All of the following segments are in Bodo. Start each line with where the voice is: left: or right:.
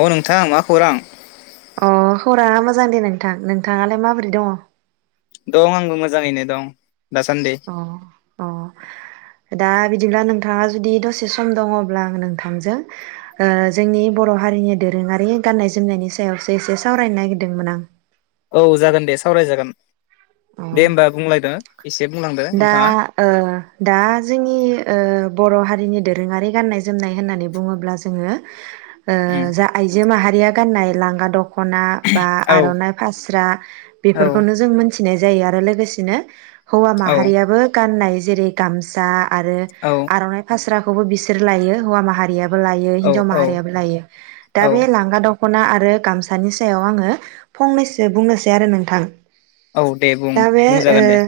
left: अ नोंथां मा खौरां
right: अ खौराङा मोजां दे नोंथां नोंथाङालाय माबोरै दङ
left: दं आंबो मोजाङैनो दं दासान्दै
right: अ अ दा बिदिब्ला नोंथाङा जुदि दसे सम दङब्ला आं नोंथांजों जोंनि बर' हारिनि दोरोङारि गाननाय जोमनायनि सायावसो एसे सावरायनो नागिरदोंमोन आं
left: औ जागोन दे सावरायजागोन दे होमबा बुंलायदो एसे बुंलांदो
right: दा
left: नोंथाङा
right: दा जोंनि बर' हारिनि दोरोङारि गाननाय जोमनाय होननानै बुङोब्ला जोङो
left: उम
right: जा आइजो माहारि या गाननाय लांगा दख'ना दख'ना बा
left: औ
right: आर'नाइ फास्रा
left: औ
right: बेफोरखौनो जों मोनथियो जायो आरो लोगोसेनो हौवा
left: औ
right: माहारियाबो गाननाय जेरै गामसा आरो
left: औ
right: आर'नाइ फास्राख खौबो बिसोर लायो हौवा माहारियाबो लायो
left: औ
right: हिनजाव
left: औ
right: माहारियाबो लायो
left: औ
right: दा बे लांगा दख दख'ना आरो गामसानि सायाव आङो फंनैसो बुंनोसै आरो नोंथां
left: औ दे बुं
right: दा बे ओ
left: बुंजागोन दे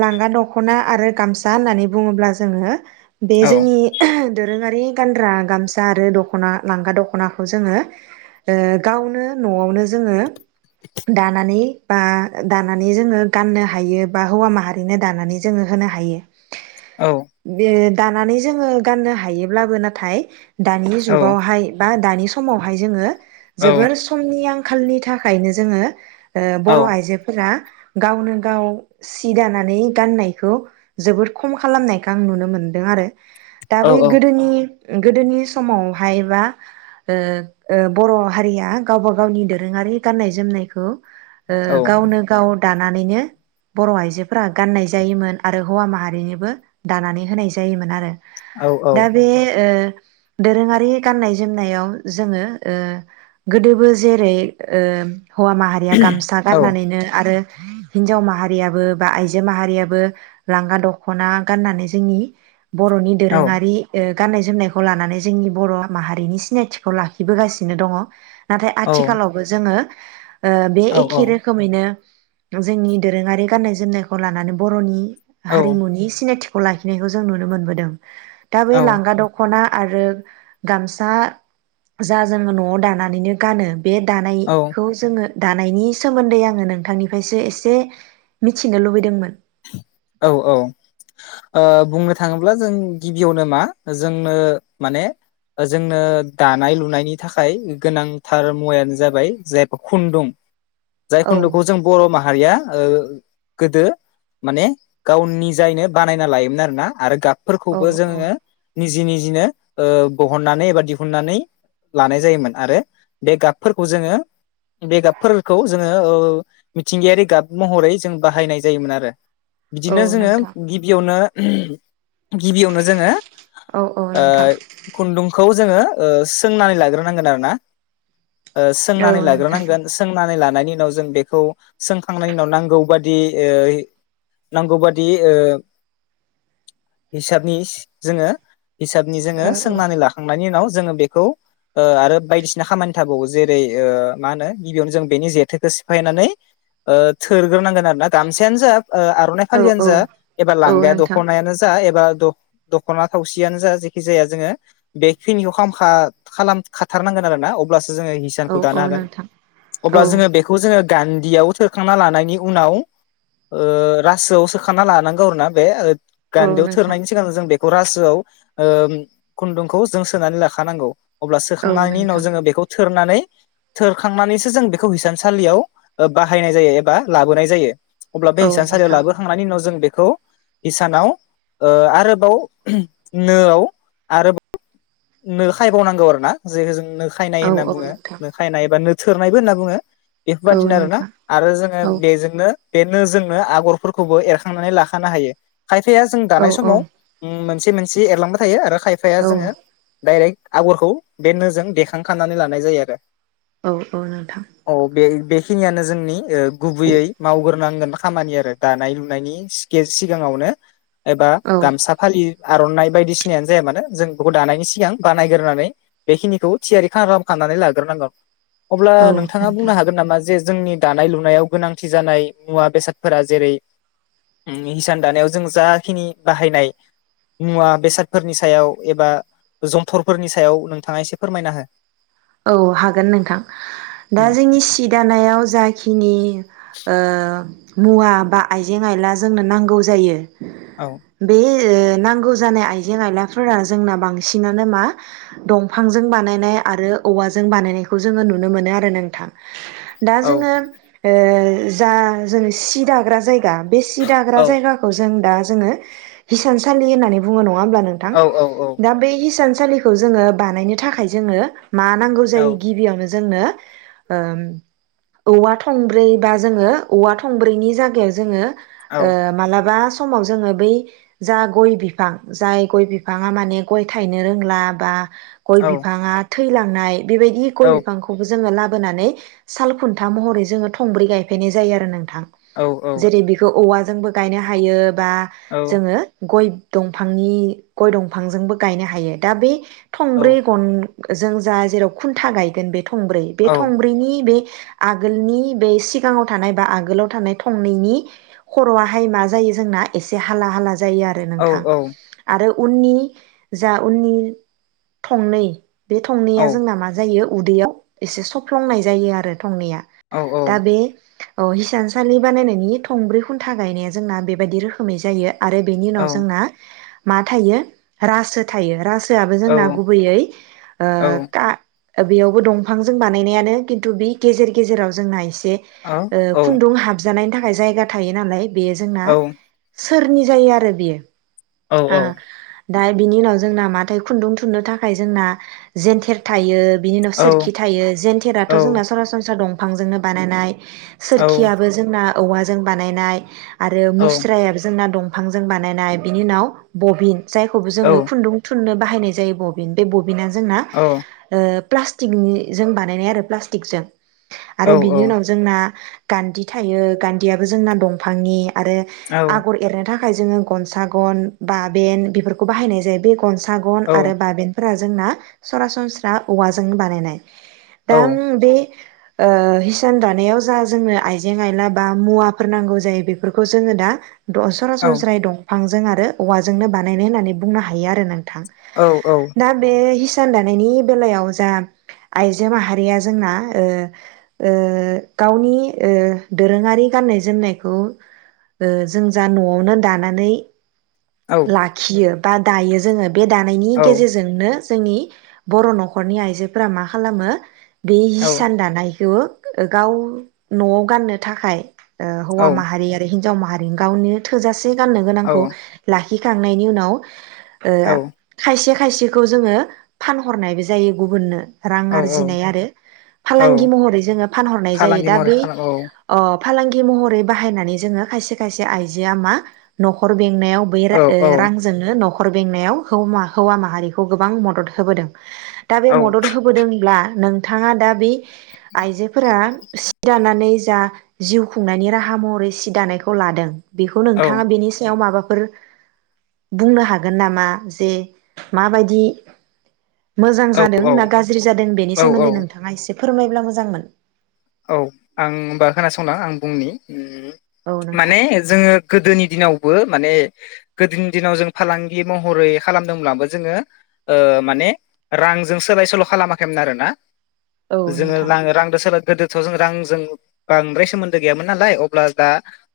right: लांगा दख'ना आरो गामसा होननानै बुङोब्ला जोङो बे
left: औ
right: जोंनि दोरोङारि गानग्रा गामसा आरो दखना लांगा दखनाखौ जोङो ओ गावनो न'आवनो जोङो दानानै बा दा दानानै जोङो गाननो हायो बा हौवा माहारिनो दानानै जोङो होनो हायो
left: औ
right: बे दानानै जोङो गाननो हायोब्लाबो नाथाय दानि
left: औ
right: जुगावहाय बा दानि समावहाय जोङो
left: औ
right: जोबोर समनि आं खालनि थाखायनो जोङो ओ
left: औ
right: बर' आइजो फोरा गावनो गाव सि दानानै गाननायखौ जोबोद खम खालामनायखौ आं नुनो मोनदों आरो दा बै गोदोनि गोदोनि समावहायबा ओ ओ बर' हारिया गावबा गावनि दोरोङारि गाननाय जोमनायखौ
left: औ
right: ओ गावनो गाव दा नानैनो बर' आइजोफोरा गाननाय जायोमोन आरो हौवा माहारिनोबो दानानै होनाय जायोमोन आरो
left: औ
right: दा बे ओ दोरोङारि गाननाय जोमनायाव जोङो ओ गोदोबो जेरै ओ हौवा माहारिया गामसा गाननानैनो आ आरो हिनजाव माहारियाबो बा आइजो माहारियाबो लांगा दखना गाननानै जोंनि बर'नि दोरोङारि ओ गाननाय जोमनायखौ लानानै जोंनि बर' माहारिनि सिनायथिखौ लाखिबोगासिनो दङ नाथाय आथिखालावबो जोङो बे एखे रो खोमैनो जोंनि दोरोङारि गाननाय जोमनायखौ लानानै बर'नि हारिमुनि सिनायथि खौ लाखिनायखौ जों नुनो मोनबोदों दा बे लांगा दखना आरो गामसा जा जोङो न'आव दानानैनो गानो बे दानायखौ जोङो दानायनि सोमोन्दै आङो नोंथांनिफ्रायसो एसे मिथिनो लुबैदोंमोन
left: औ औ ओ बुंनो थाङोब्ला जों गिबियावनो मा जोंनो माने जोंनो दानाय लुनायनि थाखाय गोनांथार मुवायानो जाबाय जे खुन्दुं जाय
right: औ
left: खुन्दुखौ जों बर' मा हारिया ओ गोदो माने गावनि जायनो बानायना लायोमोन आरो ना आरो गाब
right: औ
left: फोरखौबो
right: औ
left: जोङो निजि निजिनो ओ बहननानै एबा दिहुननानै लानाय जायोमोन आरो बे गाबफोरखौ जोङो बे गाबफोरखौ जोङो ओ मिथिंगायारि गाब महरै जों बाहायनाय जायोमोन आरो
right: औ
left: बिदिनो जोङो
right: नोंथां
left: गिबियावनो उम गिबियावनो जोङो
right: औ औ
left: आ
right: नोंथां
left: खुनदुंखौ जोङो ओ सोंनानै लाग्रोनांगोन आरो ना ओ
right: औ
left: सोंनानै
right: नोंथां
left: लाग्रोनांगोन सोंनानै लानाय नि उनाव जों बेखौ सोंखांनायनि उनाव नांगौ बादियै नांगौ बादि ओ हिसाबनि जोङो हिसाबनि जोङो
right: औ
left: सोंनानै लाखांनायनि उनाव जोङो बेखौ ओ आरो बायदिसिना खामानि थाबावो जेरै ओ मा होनो गिबियावनो जों बेनि जेथोखौ सिफायनानै ओ थोरग्रोनांगोन आरोना गामसायानो जा ओ आर'नाइ
right: औ
left: फालियानो
right: औ
left: जा एबा
right: औ
left: लांगा
right: नोंथां
left: दख'नायानो जा एबा द-द ख'ना थावसियानो जा जेखि जाया जोङो बेखिनिखौ खाम खा खालाम खाथारनांगोन आरोना अब्ला सो जोङो हिसानखौ
right: औ
left: दानो
right: औ
left: हागोन
right: नोंथां
left: अब्ला
right: औ
left: जोङो बेखौ जोङो गानदियाव थोरखांना लानायनि उनाव ओ रासोआव सोखाना लानांगौ आरोना बे
right: औ
left: गानदियाव
right: नोंथां
left: थोरनायनि सिगां जों बे खौ रासोआव ओ खुनदुंखौ जों सोनानै लाखानांगौ अब्ला
right: औ
left: सोखांनायनि उनाव
right: नोंथां
left: जोङो बेखौ थोरनानै थोरखांनानैसो जों बेखौ हिसानसालियाव ओ बाहायनाय जायो एबा लाबोनाय जायो अब्ला बे
right: औ
left: हिसान सालियाव
right: नोंथां
left: लाबोखांनायनि उनाव जों बे खौ इसानाव ओ आरोबाव नोआव आरोबाव नो खायबावनांगौ आरोना जे जों नो खायनाय
right: औ
left: होनना
right: औ
left: बुङो
right: नोंथां
left: नो खायनाय बा नो थोरनायबो होनना बुङो
right: औ
left: एफोरबादिनो आरोना
right: नोंथां
left: आरो जोङो
right: औ
left: बेजोंनो बेनो जोंनो आगरफोरखौबो एरखांनानै लाखानो हायो खायफाया जों
right: औ
left: दानाय
right: औ
left: समाव उ मोनसे से मोनसे एरलांबाय थायो आरो खायफाया
right: औ
left: जोङो डायरेक्ट आगरखौ बे नोजों देखांखानानै लानाय जायो आरो
right: औ औ नोंथां
left: औ बे बेखिनियानो जोंनि ओ गुबैयै मावग्रोनांगोन खामानि आरो दानाय लुनायनि सिखे सिगाङावनो एबा
right: औ
left: गामसा फालि आर'नाइ बायदिसिनायानो जाया मानो जों बेखौ दानायनि सि सिगां बानायगोरनानै बेखिनिखौ थियारि खालाम खानानै लागोरनांगौ अब्ला
right: औ
left: नोंथाङा
right: नोंथां
left: बुंनो हागोन नामा जे जोंनि दानाय लुनायाव गोनांथि जानाय मुवा बेसादफोरा जेरै हिसान दानायाव जों जाखिनि बाहायनाय मुवा बेसादफोरनि सायाव एबा जन्थरफोरनि सायाव नोंथाङा एसे फोरमायना हो
right: औ हागोन नोंथां दा जोंनि सि दानायाव जाखिनि ओ मुवा बा आइजें आइला जोंनो नांगौ जायो बे ओ नांगौ जानाय आइजें आइलाफोरा जोंना बांसिनानो मा दंफांजों बानायनाय आरो औवाजों बानायनायखौ जोङो नुनो मोनो आरो नोंथां दा
left: औ
right: जोङो ओ जा जोङो सि दाग्रा जायगा दा बे सि दाग्रा जायगाखौ जों दा जोङो हिसानसालि होननानै बुङो नङा ओमब्ला नोंथां
left: औ औ
right: दा बै हिसान सालिखौ जोङो बानायनो थाखाय जोङो मा नांगौ
left: औ
right: जायो गिबियावनो जोंनो ओम औवा थंब्रै बा जोङो औवा थंब्रैनि जागायाव जोङो
left: औ
right: ओ मालाबा समाव जोङो बै जा गय बिफां जाय गय बिफाङा माने गय थायनो रोंला बा गय
left: औ
right: बिफाङा थैलांनाय बेबायदि गय
left: औ
right: बिफांखौबो जोङो ला बोनानै साल खुन्था महरै जोङो थंब्रै गायफैनाय जायो आरो नों थां
left: औ
right: जेरै बेखौ औवा जोंबो गायनो हायो बा
left: औ
right: जोङो गय दंफांनि गय दंफांजोंबो गायनो हायो दा बे थंब्रै गन जों जा जेराव खुन्था गायगोन बे थंब्रै बे
left: औ
right: थंब्रैनि बे आगोलनि बे सिगाङाव थानाय बा आगोलाव थानाय थंनैनि खर'आाहाय मा जायो जोंना एसे हाला हाला जायो आरो नोंथां आरो उननि जा उननि थंनै बे थंनैया जोंना मा जायो उदैयाव एसे सफ्लंनाय जायो आरो थंनैया
left: औ
right: दा बे औ हिसानसालि बानायनायनि थंब्रै खुन्था गायनाया जोंना बेबायदि रोखोमै जायो आरो बेनि उनाव जोंना मा थायो राजसो थायो रास सोआबो
left: औ
right: जोंना
left: औ
right: गुबैयै
left: औ
right: का बेयावबो दंफांजों बानायनायानो खिन्थु बे गेजेर गेजेराव जोंना एसे ओ
left: औ
right: खुन्दुं हाबजानायनि था थाखाय जायगा थायो नालाय बेयो जोंना
left: औ
right: सोरनि जायो आरो बियो
left: औ
right: आ दा बिनि उनाव जोंना माथाय खुन्दुं थुननो थाखाय जोंना जेेनथेर थायो बिनि उनाव
left: औ
right: सोरखि थायो
left: औ
right: जेेनथेराथ' जोंना सरासनस्रा दं फांजोंनो बानायनाय
left: औ औ
right: सोरखियाबो जोंना औवाजों बानायनाय आरो
left: औ
right: मुस्रायाबो जोंना दं बिफांजों बानायनाय बिनि उनाव बबिन जायखौबो जोङो खुन्दुं थुननो बाहायनाय जायो बबिन बे बबिना जोंना
left: औ
right: ओ प्लास्टिकनि जों बानायनाय आरो प्लास्टिकजों आरो बिनि उनाव जोंना गान्दि थायो गान्दियाबो जोंना दंफांनि आरो आगर एरनो था थाखाय जोङो गनसा गन बाबेन बेफोरखौ बाहायनाय जायो बे गनसा सागन आरो बाबेनफोरा जोंना सरासनस्रा औवाजोंनो बानायनाय दा बे ओ हिसान दानायाव जा जोंनो आइजें आइला बा मुवाफोर नांगौ जायो बेफोरखौ जोङो दा द' सरासनस्रायै दं फांजों आरो औवाजोंनो बानायनाय होननानै बुंनो हायो आरो नों थां दा बे हिसा हिसान दानायनि बेलायाव जा आइजो माहारिया जोंना ओ ओ गावनि ओ दोरोङारि गान्नाय जोमनायखौ ओ जों जा न'आवनो दानानै लाखियो बा दायो जोङो बे दानायनि गेजेरजोंनो जोंनि बर' नखरनि आइजोफोरा मा खालामो बे हिसान दानाय थेवबो गाव न'आव गाननो थाखाय ओ हौवा माहारि आरो हि हिन्जाव माहारि गावनो थोजासे से गाननो गोनांखौ खिखांनायनि उनाव
left: औ
right: ओ खायसे खायसेखौ जोङो फानहरनायबो जायो गुबुननो रां आरजिनाय आरो
left: औ
right: फालांगि महरै जोङो फानहरनाय जायो
left: फालांगि
right: दा
left: महरै
right: बे
left: खालाम औ
right: अ फालांगि महरै बाहायनानै जोङो खायसे खायसे आइजोआ मा नखर बेंनायाव बै
left: औ
right: रा ओ
left: औ
right: रांजोंनो नख बेंनायाव हौवा माहारिखौ गोबां मदद होबोदों दा बे
left: औ
right: मदद होबोदोंब्ला नों थाङा दाबि आइजोफोरा सि दानानै जा जिउ खुंनायनि राहा महरै सि दानायखौ लादों बेखौ
left: औ
right: नोंथाङा बेनि सायाव माबा फोर बुंनो हागोन नामा जे माबायदि मोजां जादों
left: औ
right: ना गाज्रि जादों बेनि
left: औ
right: सोमोन्दै नोंथाङा एसे फोरमायब्ला मोजांमोन
left: औ आं होमबा खोनासंना आं बुंनि
right: औ नोंथां
left: माने जोङो गोदोनि दिनावबो माने गोदोनि दिनाव जों फालांगि महरै खालामदोंब्लाबो जोङो माने रांजों सोलाय सोल खालामाखैमोन आरोना
right: औ
left: जोङो
right: नोंथां
left: लां रांदो सोला गोदोथ' जों रांजों बांद्राय सोमोन्दो गैयामोन नालाय अब्ला दा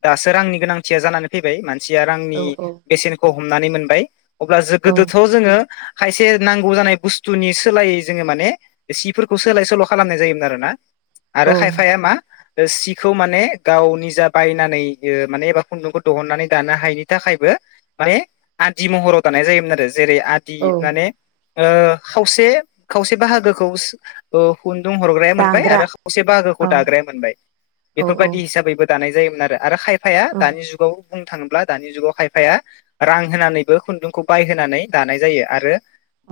left: दासो रांनि गोनांथिया जानानै फैबाय मान सिया रांनि
right: औ औ
left: बेसेनख हमनानै मोनबाय अब्ला जो
right: औ
left: गोदोथ' जोङो खायसे नांगौ जानाय बुस्थुनि सोलायै जोङो माने सिफोरखौ सोलाय सोल' खालामनाय जायोमोन आरोना आरो
right: औ
left: खायफाया मा ओ सिखौ माने गाव निजा बायनानै ओ माने एबा खन्दुंखौ दहुननानै दानो हायिनि थाखायबो माने आदि महराव दानाय जायोमोन आरो जेरै आदि
right: औ
left: माने ओ खावसे खावसे बाहागोखौ ओ खुन्दुं हरग्राया मोनबाय
right: दाग्रा
left: आरो खावसे बाहागोखौ
right: औ
left: दाग्राया मोनबाय
right: औ औ
left: बेफोरबायदि हिसाबैबो दानाय जायो मोन आरो आरो खाय फाया
right: औ
left: दानि जुगाव बुं थाङोब्ला दानि जुगाव खायफाया रां होनानैबो खुन्दुंखौ बायहोनानै दानाय जायो आरो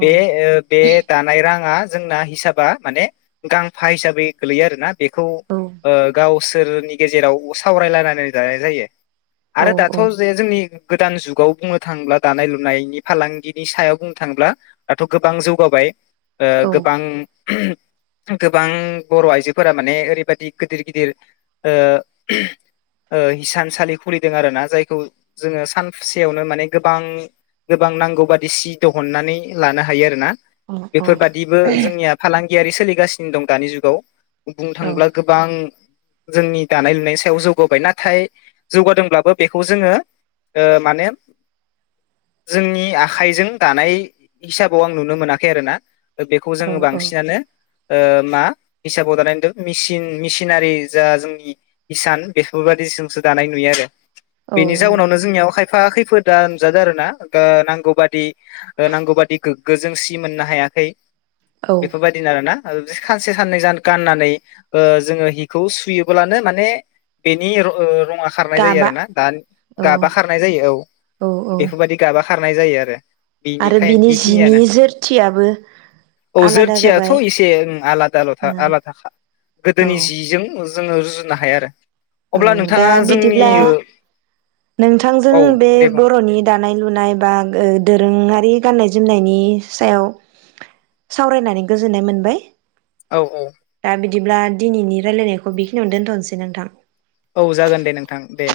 right: औ
left: ओ बे दानाय राङा जोंना हिसाबा माने गांफा हिसाबै गोलैयो आरो ना बेखौ
right: औ
left: ओ गाव सोरनि गेजेराव सावरायलायनानै जानाय जायो
right: औ
left: आरो दाथ' जे जोंनि गोदान जुगाव बुंनो थाङोब्ला दानाय लुनायनि फालांगिनि सायाव बुंनो थाङोब्ला दाथ' गोबां जौगाबाय ओ गोबां गोबां बर' आइजोफोरा माने ओरैबायदि गोदिर गिदिर ओ ओ हिसानसालि खुलिदों आरो ना जायखौ जोङो सानसेयावनो माने गोबां गोबां नांगौ बादि सि दहननानै लानो हायो आरोना बेफोरबादिबो जोंनिया फालां गियारि सोलिगासिनो दं दानि जुगाव बुंनो
right: औ
left: थांब्ला गोबां जोंनि दानाय लुनायनि सायाव जौगाबाय नाथाय जौगादोंब्लाबो बेखौ जोङो ओ माने जोंनि आखाइजों दानाय हिसाबाव आं नुनो मोनाखै आरो ना ओबेखौ
right: औ
left: जोङो बांसिनानो ओ मा हिसाबाव दानाय नुदों मिसिन मिसिनारि जा जोंनि हिसान बेफोरबायदि जोंसो दानाय नुयो आरो
right: औ
left: बेनि जाउनावनो
right: नोंथां
left: जोंनियाव खाय फा खैफोदा नुजादों आरो ना ओ नांगौ बादि नांगौ बादि गोग्गो जों सि मोननो हायाखै
right: औ
left: बेफोरबादिनो आरोना आरो बि सानसे साननै जानो गाननानै ओ जोङो हिखौ सुयोबानो माने बेनि ओ रं आ खारनाय जायो
right: गाबा
left: आरो ना
right: औ
left: गाबा खारनाय जायो औ बेफोरबायदि गाबा खारनाय जायो आरो
right: आरो
left: बेनिखाय
right: बिनि जिनि
left: -बेखिनियानो
right: जोरथियाबो
left: औ
right: आलादा
left: जोरथियाथ'
right: जाबाय
left: एसे आलादा आलादा
right: औ
left: आलादाखा गोदोनि जिजों जोङो रुजुनो हाया आरो
right: औ
left: अब्ला
right: दा
left: नोंथाङा जोंनि
right: बिदिब्ला नोंथांजों
left: औ
right: बे
left: दे बुं
right: बर'नि दानाय लुनाय बा दोरोङारि गाननाय जोमनायनि सायाव सावरायनानै गोजोननाय मोनबाय
left: औ औ
right: दा बिदिब्ला दिनैनि रायलायनायखौ बेखिनियावनो दोन्थ'नोसै नोंथां
left: औ जागोन दे नोंथां दे